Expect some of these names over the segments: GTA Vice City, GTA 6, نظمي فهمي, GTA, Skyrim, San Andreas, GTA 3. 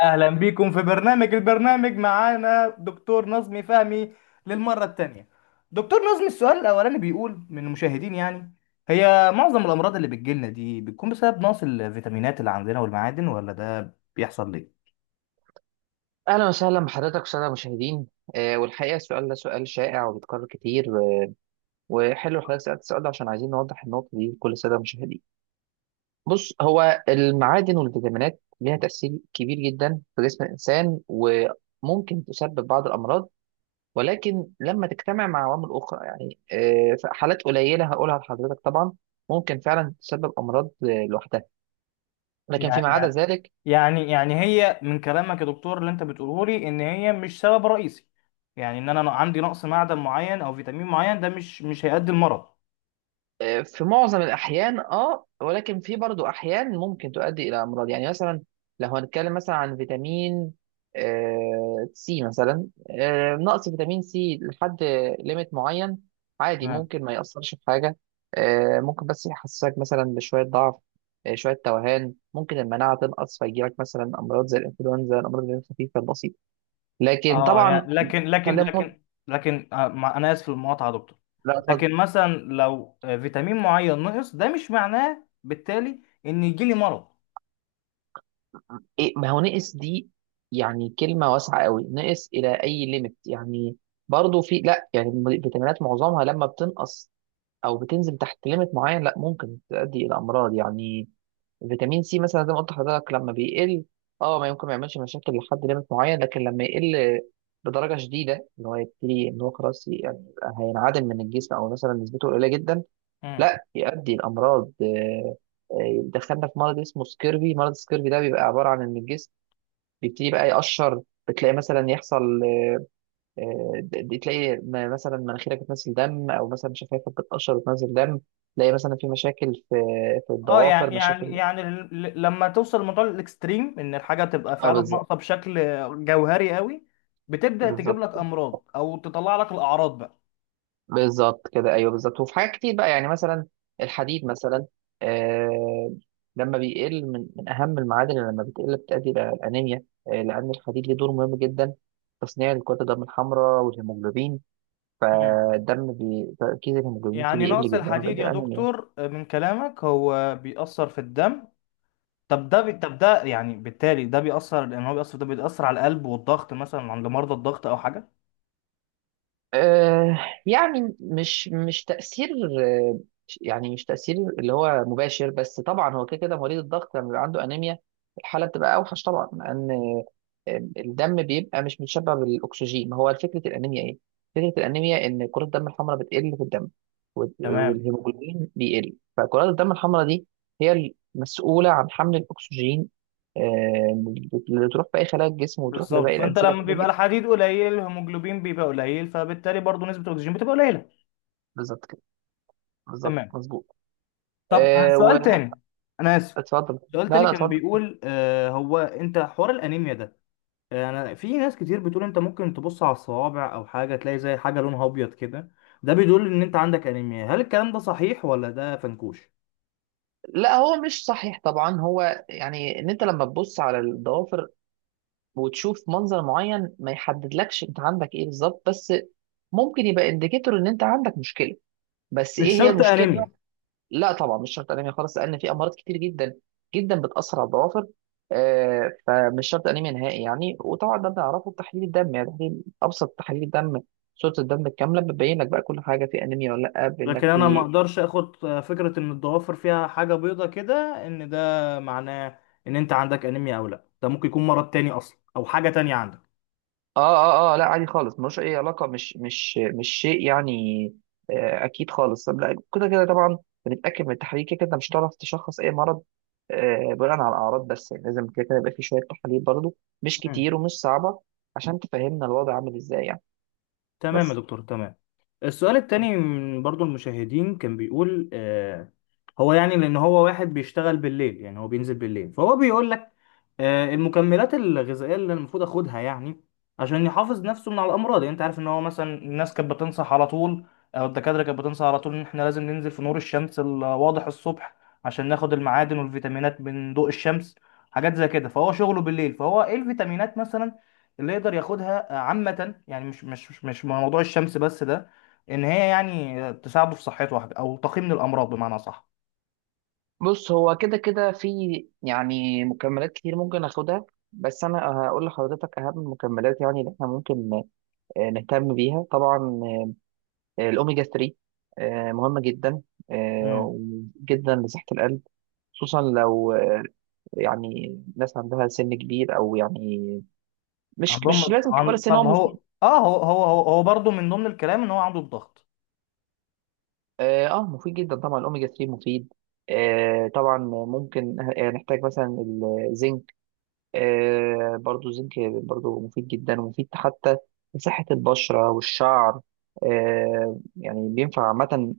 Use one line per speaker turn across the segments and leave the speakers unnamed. اهلا بيكم في البرنامج معانا دكتور نظمي فهمي للمره الثانيه. دكتور نظمي، السؤال الاولاني بيقول من المشاهدين، يعني هي معظم الامراض اللي بتجيلنا دي بتكون بسبب نقص الفيتامينات اللي عندنا والمعادن، ولا ده بيحصل ليه؟
اهلا وسهلا بحضرتك، الساده المشاهدين. والحقيقه السؤال ده سؤال شائع وبيتكرر كتير. وحلو حضرتك سالت السؤال ده، عشان عايزين نوضح النقطه دي لكل الساده المشاهدين. بص، هو المعادن والفيتامينات ليها تاثير كبير جدا في جسم الانسان، وممكن تسبب بعض الامراض، ولكن لما تجتمع مع عوامل اخرى، يعني في حالات قليله هقولها لحضرتك طبعا، ممكن فعلا تسبب امراض لوحدها. لكن
يعني
فيما عدا
يعني
ذلك،
يعني هي من كلامك يا دكتور اللي انت بتقوله لي ان هي مش سبب رئيسي. يعني ان انا عندي نقص معدن معين او فيتامين معين، ده مش هيؤدي المرض.
في معظم الأحيان. اه ولكن في برضو أحيان ممكن تؤدي إلى أمراض، يعني مثلا لو هنتكلم مثلا عن فيتامين سي مثلا. نقص فيتامين سي لحد ليميت معين عادي، ممكن ما يأثرش في حاجة. ممكن بس يحسسك مثلا بشوية ضعف، شوية توهان، ممكن المناعة تنقص فيجيلك مثلا أمراض زي الإنفلونزا، الأمراض اللي هي الخفيفة البسيطة. لكن
اه،
طبعا
يعني لكن لكن
خلينا مت...
لكن لكن انا اسف في المقاطعه يا دكتور.
لا، اتفضل.
لكن مثلا لو فيتامين معين نقص، ده مش معناه بالتالي ان يجي لي مرض.
إيه، ما هو نقص دي يعني كلمة واسعة قوي، نقص إلى أي ليميت يعني. برضه في، لا يعني الفيتامينات معظمها لما بتنقص أو بتنزل تحت ليميت معين، لا، ممكن تؤدي إلى أمراض يعني. فيتامين سي مثلا زي ما قلت لحضرتك لما بيقل، اه ما يمكن ما يعملش مشاكل لحد ليميت معين، لكن لما يقل بدرجة شديدة، اللي هو يبتدي إن هو خلاص يعني هينعدم من الجسم، أو مثلا نسبته قليلة جدا،
مم.
لا، يؤدي لأمراض. دخلنا في مرض اسمه سكيرفي. مرض سكيرفي ده بيبقى عبارة عن إن الجسم بيبتدي بقى يقشر. بتلاقي مثلا يحصل، تلاقي مثلا مناخيرك بتنزل دم، او مثلا شفايفك بتقشر وتنزل دم. تلاقي مثلا في مشاكل في
اه،
الضوافر، مشاكل.
لما توصل لموضوع الاكستريم ان الحاجه تبقى
اه
فعلا
بالظبط.
ناقصه بشكل جوهري قوي، بتبدا تجيب
بالظبط.
لك امراض او تطلع لك الاعراض بقى.
بالظبط كده، ايوه، بالظبط. وفي حاجات كتير بقى، يعني مثلا الحديد مثلا. آه لما بيقل، من اهم المعادن اللي لما بتقل بتؤدي الى الانيميا، لان الحديد ليه دور مهم جدا في تصنيع الكرات الدم الحمراء والهيموجلوبين.
مم.
فالدم تركيز الهيموجلوبين فيه
يعني
بيقل
نقص
جدا،
الحديد
وبيؤدي
يا
الانيميا.
دكتور، من كلامك هو بيأثر في الدم. طب، ده يعني بالتالي ده بيأثر، لأن هو بيأثر، ده بيأثر على القلب والضغط، مثلا عند مرضى الضغط أو حاجة.
آه، يعني مش تأثير، آه، يعني مش تأثير اللي هو مباشر، بس طبعا هو كده كده مريض الضغط لما بيبقى عنده أنيميا الحالة بتبقى أوحش طبعا، لأن الدم بيبقى مش متشبع بالأكسجين. ما هو فكرة الأنيميا إيه؟ فكرة الأنيميا إن كرات الدم الحمراء بتقل في الدم، وال-
تمام.
والهيموجلوبين بيقل، فكرات الدم الحمراء دي هي المسؤولة عن حمل الأكسجين، آه، اللي تروح في أي خلايا الجسم وتروح
بالظبط،
لباقي
فأنت
الأنسجة
لما
بتاعت
بيبقى
الجسم.
الحديد قليل، الهيموجلوبين بيبقى قليل، فبالتالي برضه نسبة الأكسجين بتبقى قليلة.
بالظبط كده. بالظبط،
تمام.
مظبوط.
طب،
ااا
سؤال تاني، أنا آسف،
وأتفضل.
سؤال
لا،
تاني
لا،
كان
أتفضل.
بيقول، هو، أنت حوار الأنيميا ده، أنا، في ناس كتير بتقول أنت ممكن تبص على الصوابع أو حاجة، تلاقي زي حاجة لونها أبيض كده، ده بيدل إن أنت عندك أنيميا، هل الكلام ده صحيح ولا ده فنكوش؟
لا، هو مش صحيح طبعا. هو يعني ان أنت لما ببص على الدوافر وتشوف منظر معين، ما يحدد لكش أنت عندك إيه بالضبط، بس ممكن يبقى إنديكتور إن أنت عندك مشكلة. بس إيه
مش
هي
شرط
المشكلة بقى؟
أنيميا.
لا طبعا مش شرط أنني خلاص، سألنا فيه أمراض كتير جدا جدا بتأثر الدوافر، فمش شرط أنني منهي يعني. وطبعا ده نعرفه بالتحليل دم، يعني تحلي، أبسط تحليل دم، صورة دمك كاملة، ببين لك بقى كل حاجة، في أنمي ولا لأ، بأنك
لكن انا ما
في.
اقدرش اخد فكره ان الضوافر فيها حاجه بيضه كده، ان ده معناه ان انت عندك انيميا او لا، ده ممكن يكون مرض تاني اصلا او حاجه تانية عندك.
اه، اه، اه، لا، عادي خالص، ملوش اي علاقه، مش شيء يعني. اكيد خالص. طب لا، كده كده طبعا بنتاكد من التحاليل، كده كده مش هتعرف تشخص اي مرض بناء على الاعراض بس يعني، لازم كده كده يبقى في شويه تحاليل برضو، مش
مم.
كتير ومش صعبه، عشان تفهمنا الوضع عامل ازاي يعني.
تمام يا
بس.
دكتور، تمام. السؤال التاني من برضو المشاهدين كان بيقول، هو، يعني لأن هو واحد بيشتغل بالليل، يعني هو بينزل بالليل، فهو بيقول لك المكملات الغذائية اللي المفروض أخدها، يعني عشان يحافظ نفسه من على الأمراض، يعني أنت عارف إن هو مثلا الناس كانت بتنصح على طول، أو الدكاترة كانت بتنصح على طول إن إحنا لازم ننزل في نور الشمس الواضح الصبح، عشان ناخد المعادن والفيتامينات من ضوء الشمس، حاجات زي كده، فهو شغله بالليل، فهو إيه الفيتامينات مثلا اللي يقدر ياخدها عامة، يعني مش موضوع الشمس بس، ده ان هي يعني تساعده في صحته واحدة، او تقي من الامراض بمعنى صح.
بص، هو كده كده في يعني مكملات كتير ممكن اخدها، بس انا هقول لحضرتك اهم المكملات، يعني اللي احنا ممكن نهتم بيها طبعا. الأوميجا 3 مهمة جدا،
امم
آه، جدا لصحة القلب، خصوصا لو يعني ناس عندها سن كبير، أو يعني مش لازم كبار السن، هو
طب، هو
مفيد.
اه هو هو هو, هو برضه من ضمن الكلام ان هو عنده الضغط.
اه، مفيد جدا طبعا، الأوميجا 3 مفيد، طبعا. ممكن نحتاج مثلا الزنك. برضو الزنك برضو مفيد جدا، ومفيد حتى لصحة البشرة والشعر. يعني بينفع عامة، إن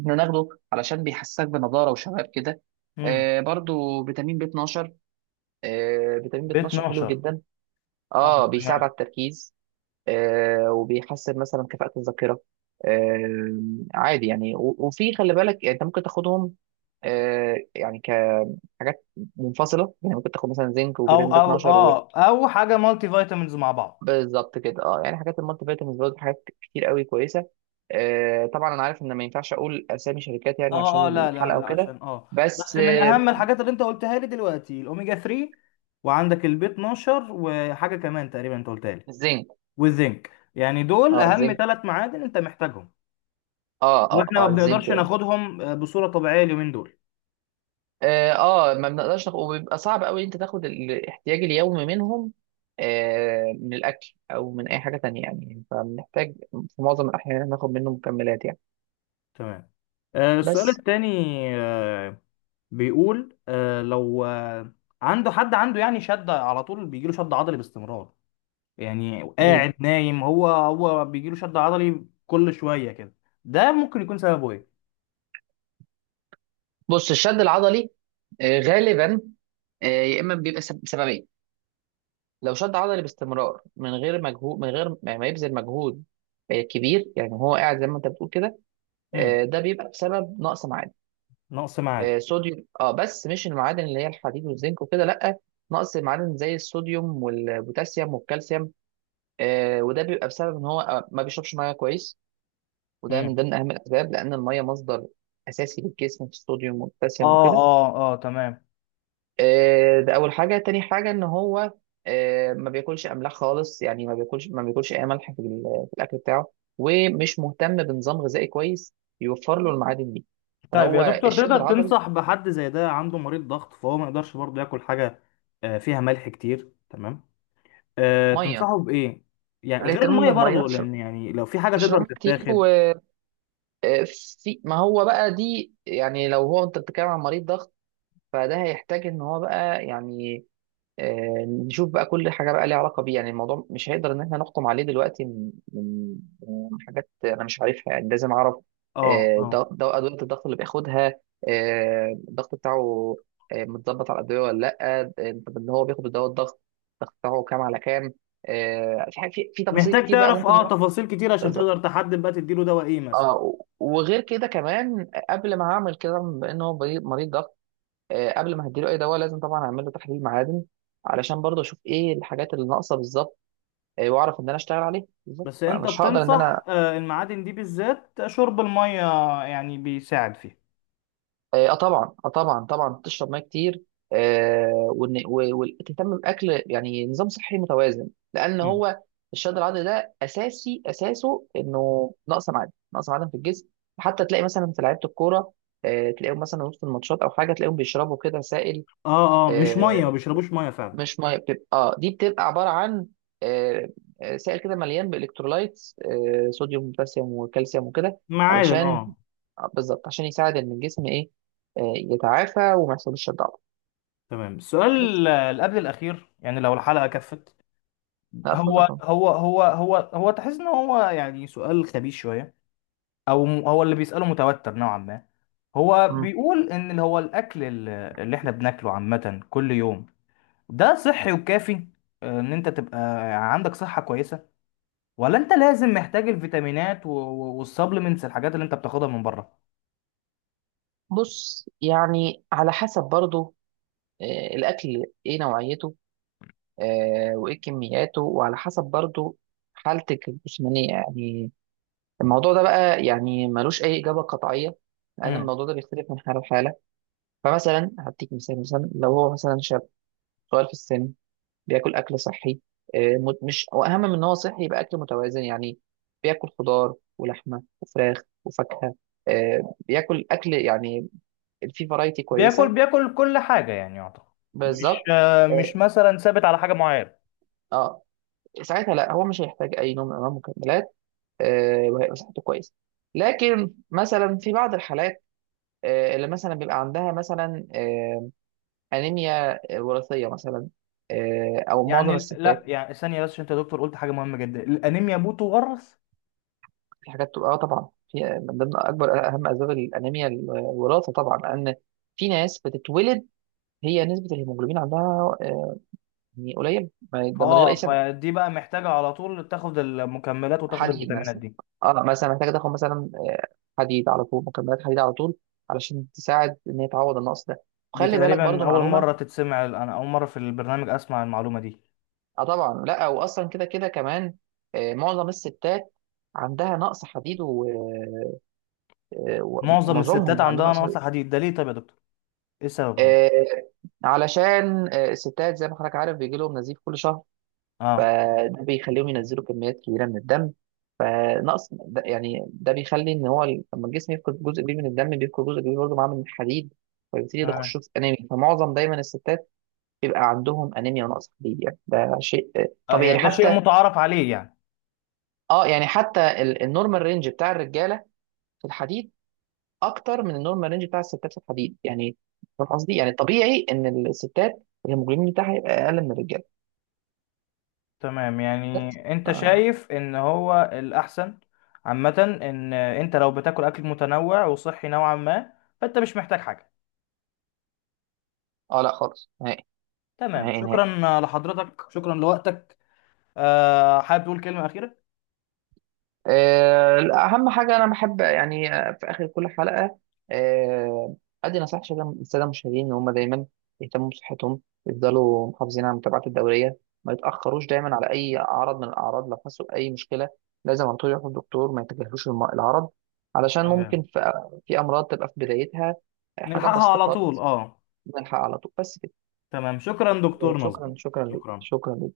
إحنا ناخده علشان بيحسسك بنضارة وشباب كده.
امم
برضو فيتامين بي 12. فيتامين بي
ب
12 حلو
12.
جدا،
اه،
اه بيساعد
تمام.
على التركيز، وبيحسن مثلا كفاءة الذاكرة. آه، عادي يعني. و- وفي، خلي بالك، يعني انت ممكن تاخدهم يعني كحاجات منفصلة، يعني ممكن تاخد مثلا زنك
او
وفيتامين بي
او
12.
اه او حاجة مالتي فيتامينز مع بعض.
بالظبط كده. اه، يعني حاجات المالتي فيتامينز برضه حاجات كتير قوي كويسه. طبعا انا عارف ان ما ينفعش اقول اسامي شركات، يعني
اه، اه،
عشان
لا، لا،
الحلقه
لا،
وكده.
عشان اه.
بس،
بس من اهم الحاجات اللي انت قلتها لي دلوقتي الاوميجا 3، وعندك البي 12، وحاجة كمان تقريبا انت قلتها لي،
الزنك.
والزنك، يعني دول
اه،
اهم
الزنك.
3 معادن انت محتاجهم.
اه، اه،
واحنا ما
اه، الزنك
بنقدرش
يعني.
ناخدهم بصورة طبيعية اليومين دول.
اه، اه، ما بنقدرش ناخد، وبيبقى صعب قوي انت تاخد الاحتياج اليومي منهم، من الاكل او من اي حاجه تانية يعني، فبنحتاج في معظم الاحيان إن إحنا ناخد منه مكملات يعني.
تمام. السؤال
بس.
الثاني بيقول، لو عنده حد، عنده يعني شد على طول، بيجيله شد عضلي باستمرار، يعني
مم.
قاعد نايم، هو بيجيله شد عضلي كل شوية كده، ده ممكن يكون سببه ايه؟
بص، الشد العضلي غالبا يا اما بيبقى بسببين. لو شد عضلي باستمرار من غير مجهود، من غير ما يبذل مجهود كبير، يعني هو قاعد زي ما انت بتقول كده،
مم.
ده بيبقى بسبب نقص معادن،
نقص معادن.
صوديوم، اه، بس مش المعادن اللي هي الحديد والزنك وكده، لا، نقص معادن زي الصوديوم والبوتاسيوم والكالسيوم. وده بيبقى بسبب ان هو ما بيشربش ميه كويس، وده من
مم.
ضمن اهم الاسباب، لان الميه مصدر اساسي للجسم في الصوديوم والبوتاسيوم
اه،
وكده.
اه، اه، تمام.
ده اول حاجه. تاني حاجه، ان هو ما بياكلش املاح خالص، يعني ما بياكلش اي ملح في في الاكل بتاعه، ومش مهتم بنظام غذائي كويس يوفر له المعادن دي،
طيب يا
فهو
دكتور،
الشد
تقدر
العضلي.
تنصح بحد زي ده عنده مريض ضغط، فهو ما يقدرش برضه ياكل حاجة فيها ملح كتير، تمام.
ميه،
تنصحه بإيه، يعني غير
الاهتمام
المية؟
بالميه،
برضه
اشرب
لأن يعني لو في حاجة تقدر
اشرب كتير.
تتاخد.
وفي، ما هو بقى دي، يعني لو هو انت بتتكلم عن مريض ضغط، فده هيحتاج ان هو بقى يعني نشوف بقى كل حاجه بقى ليها علاقه بيه، يعني الموضوع مش هيقدر ان احنا نحكم عليه دلوقتي من حاجات انا مش عارفها، يعني لازم اعرف
اه، اه،
ادويه الضغط اللي بياخدها، الضغط بتاعه متظبط على الادويه ولا لا، طب ان هو بياخد دواء الضغط، الضغط بتاعه كام على كام؟ في في تفاصيل
محتاج
كتير بقى،
تعرف
ممكن نروح.
تفاصيل كتير عشان
بالظبط،
تقدر تحدد بقى تديله دواء ايه مثلا.
اه، وغير كده كمان قبل ما اعمل كده، بما ان هو مريض، مريض ضغط، قبل ما هديله اي دواء لازم طبعا اعمل له تحليل معادن، علشان برضه اشوف ايه الحاجات اللي ناقصه بالظبط، واعرف ان انا اشتغل عليها بالظبط،
بس انت
فمش هقدر ان انا،
بتنصح المعادن دي بالذات، شرب المية يعني بيساعد فيها.
اه، طبعا، اه، طبعا، طبعا، تشرب ميه كتير، آه، وإن- و- وتهتم باكل، يعني نظام صحي متوازن، لان
مم.
هو الشد العضلي ده اساسي، اساسه انه نقص معادن، نقص معادن في الجسم. حتى تلاقي مثلا في لعيبه الكوره، تلاقيهم مثلا وسط الماتشات او حاجه، تلاقيهم بيشربوا كده سائل،
اه، اه، مش
آه،
مية، ما بيشربوش مية فعلا.
مش ميه، بتبقى، اه، دي بتبقى عباره عن آه، سائل كده مليان بالكترولايتس، صوديوم وبوتاسيوم وكالسيوم وكده،
معادن،
علشان
اه.
بالظبط عشان يساعد ان الجسم ايه، يتعافى وما يحصلش الضعف.
تمام.
بس.
السؤال اللي قبل الأخير، يعني لو الحلقة كفت،
لا،
هو
اتفضل طبعا.
هو هو هو هو تحس ان هو يعني سؤال خبيث شويه، او هو اللي بيساله متوتر نوعا ما. هو
مم.
بيقول ان اللي هو الاكل ال- اللي احنا بناكله عامه كل يوم، ده صحي وكافي، ان انت تبقى عندك صحه كويسه، ولا انت لازم محتاج الفيتامينات والسبلمنتس، الحاجات اللي انت بتاخدها من بره؟
بص، يعني على حسب برضو الاكل ايه نوعيته وايه كمياته، وعلى حسب برضو حالتك الجسمانيه يعني. الموضوع ده بقى يعني ملوش اي اجابه قطعيه، لان
امم
الموضوع ده بيختلف من حاله لحاله. فمثلا هديك مثال، مثلا لو هو مثلا شاب صغير في السن، بياكل اكل صحي، مش واهم من ان هو صحي يبقى اكل متوازن، يعني بياكل خضار ولحمه وفراخ وفاكهه، بياكل اكل يعني فيه فرايتي
بياكل
كويسه.
بياكل كل حاجه، يعني يعتبر. مش
بالظبط. اه،
مش مثلا ثابت على حاجه معينه.
آه، ساعتها لا، هو مش هيحتاج اي نوع من انواع المكملات، وهيبقى صحته كويسه. لكن مثلا في بعض الحالات اللي مثلا بيبقى عندها مثلا انيميا وراثيه مثلا، او معظم
يعني لا،
الستات،
يعني ثانيه بس، عشان انت يا دكتور قلت حاجه مهمه جدا، الانيميا بتورث.
في حاجات تبقى، اه طبعا، في من ضمن اكبر، اهم اسباب الانيميا الوراثه طبعا، لان في ناس بتتولد هي نسبه الهيموجلوبين عندها يعني قليله، ده من غير اي
اه،
سبب.
فدي بقى محتاجة على طول تاخد المكملات وتاخد
حديد
الفيتامينات
مثلا،
دي.
اه مثلا محتاجه تاخد مثلا حديد على طول، مكملات حديد على طول، علشان تساعد ان هي تعوض النقص ده،
دي
وخلي بالك
تقريبا
برضو
أول مرة
معلومه.
تتسمع، أنا أول مرة في البرنامج أسمع المعلومة دي.
اه طبعا، لا، واصلا كده كده كمان معظم الستات عندها نقص حديد،
معظم
ومعظمهم
الستات
يعني عندهم
عندها
نقص،
نقص حديد، ده ليه طيب يا دكتور؟ إيه السبب يعني؟
آه، علشان الستات، زي ما حضرتك عارف، بيجي لهم نزيف كل شهر،
اه،
فده بيخليهم ينزلوا كميات كبيره من الدم، فنقص ده يعني، ده بيخلي ان هو لما الجسم يفقد جزء كبير من الدم، بيفقد جزء كبير برضه معاه من الحديد، فبيبتدي ده
تمام.
خشوع انيمي. فمعظم دايما الستات بيبقى عندهم انيميا ونقص حديد، يعني ده شيء
آه،
طبيعي يعني،
يعني ده شيء
حتى،
متعارف عليه يعني.
اه يعني حتى النورمال رينج بتاع الرجاله في الحديد اكتر من النورمال رينج بتاع الستات في الحديد، يعني فاهم قصدي؟ يعني طبيعي ان الستات الهيموجلوبين بتاعها يبقى اقل من الرجاله.
تمام، يعني
بس، ف...
أنت شايف إن هو الأحسن عامة، إن أنت لو بتاكل أكل متنوع وصحي نوعا ما، فأنت مش محتاج حاجة.
اه، لا، خالص، نهائي،
تمام،
نهائي، نهائي.
شكرا لحضرتك، شكرا لوقتك. آه، حابب تقول كلمة أخيرة؟
لا، اهم حاجه انا بحب، يعني في اخر كل حلقه آه، ادي نصيحه للساده، للسادة المشاهدين، ان هم دايما يهتموا بصحتهم، يفضلوا محافظين على متابعه الدوريه، ما يتاخروش دايما على اي عرض من الاعراض، لو حسوا باي مشكله لازم على طول يروحوا للدكتور، ما يتجاهلوش العرض، علشان ممكن
تمام.
في امراض تبقى في بدايتها، حاجات
نلحقها
بسيطه
على طول،
خالص،
اه.
نلحق على طول، بس كده.
تمام، شكرا دكتور نظم،
شكرا، شكرا ليك،
شكرا.
شكرا.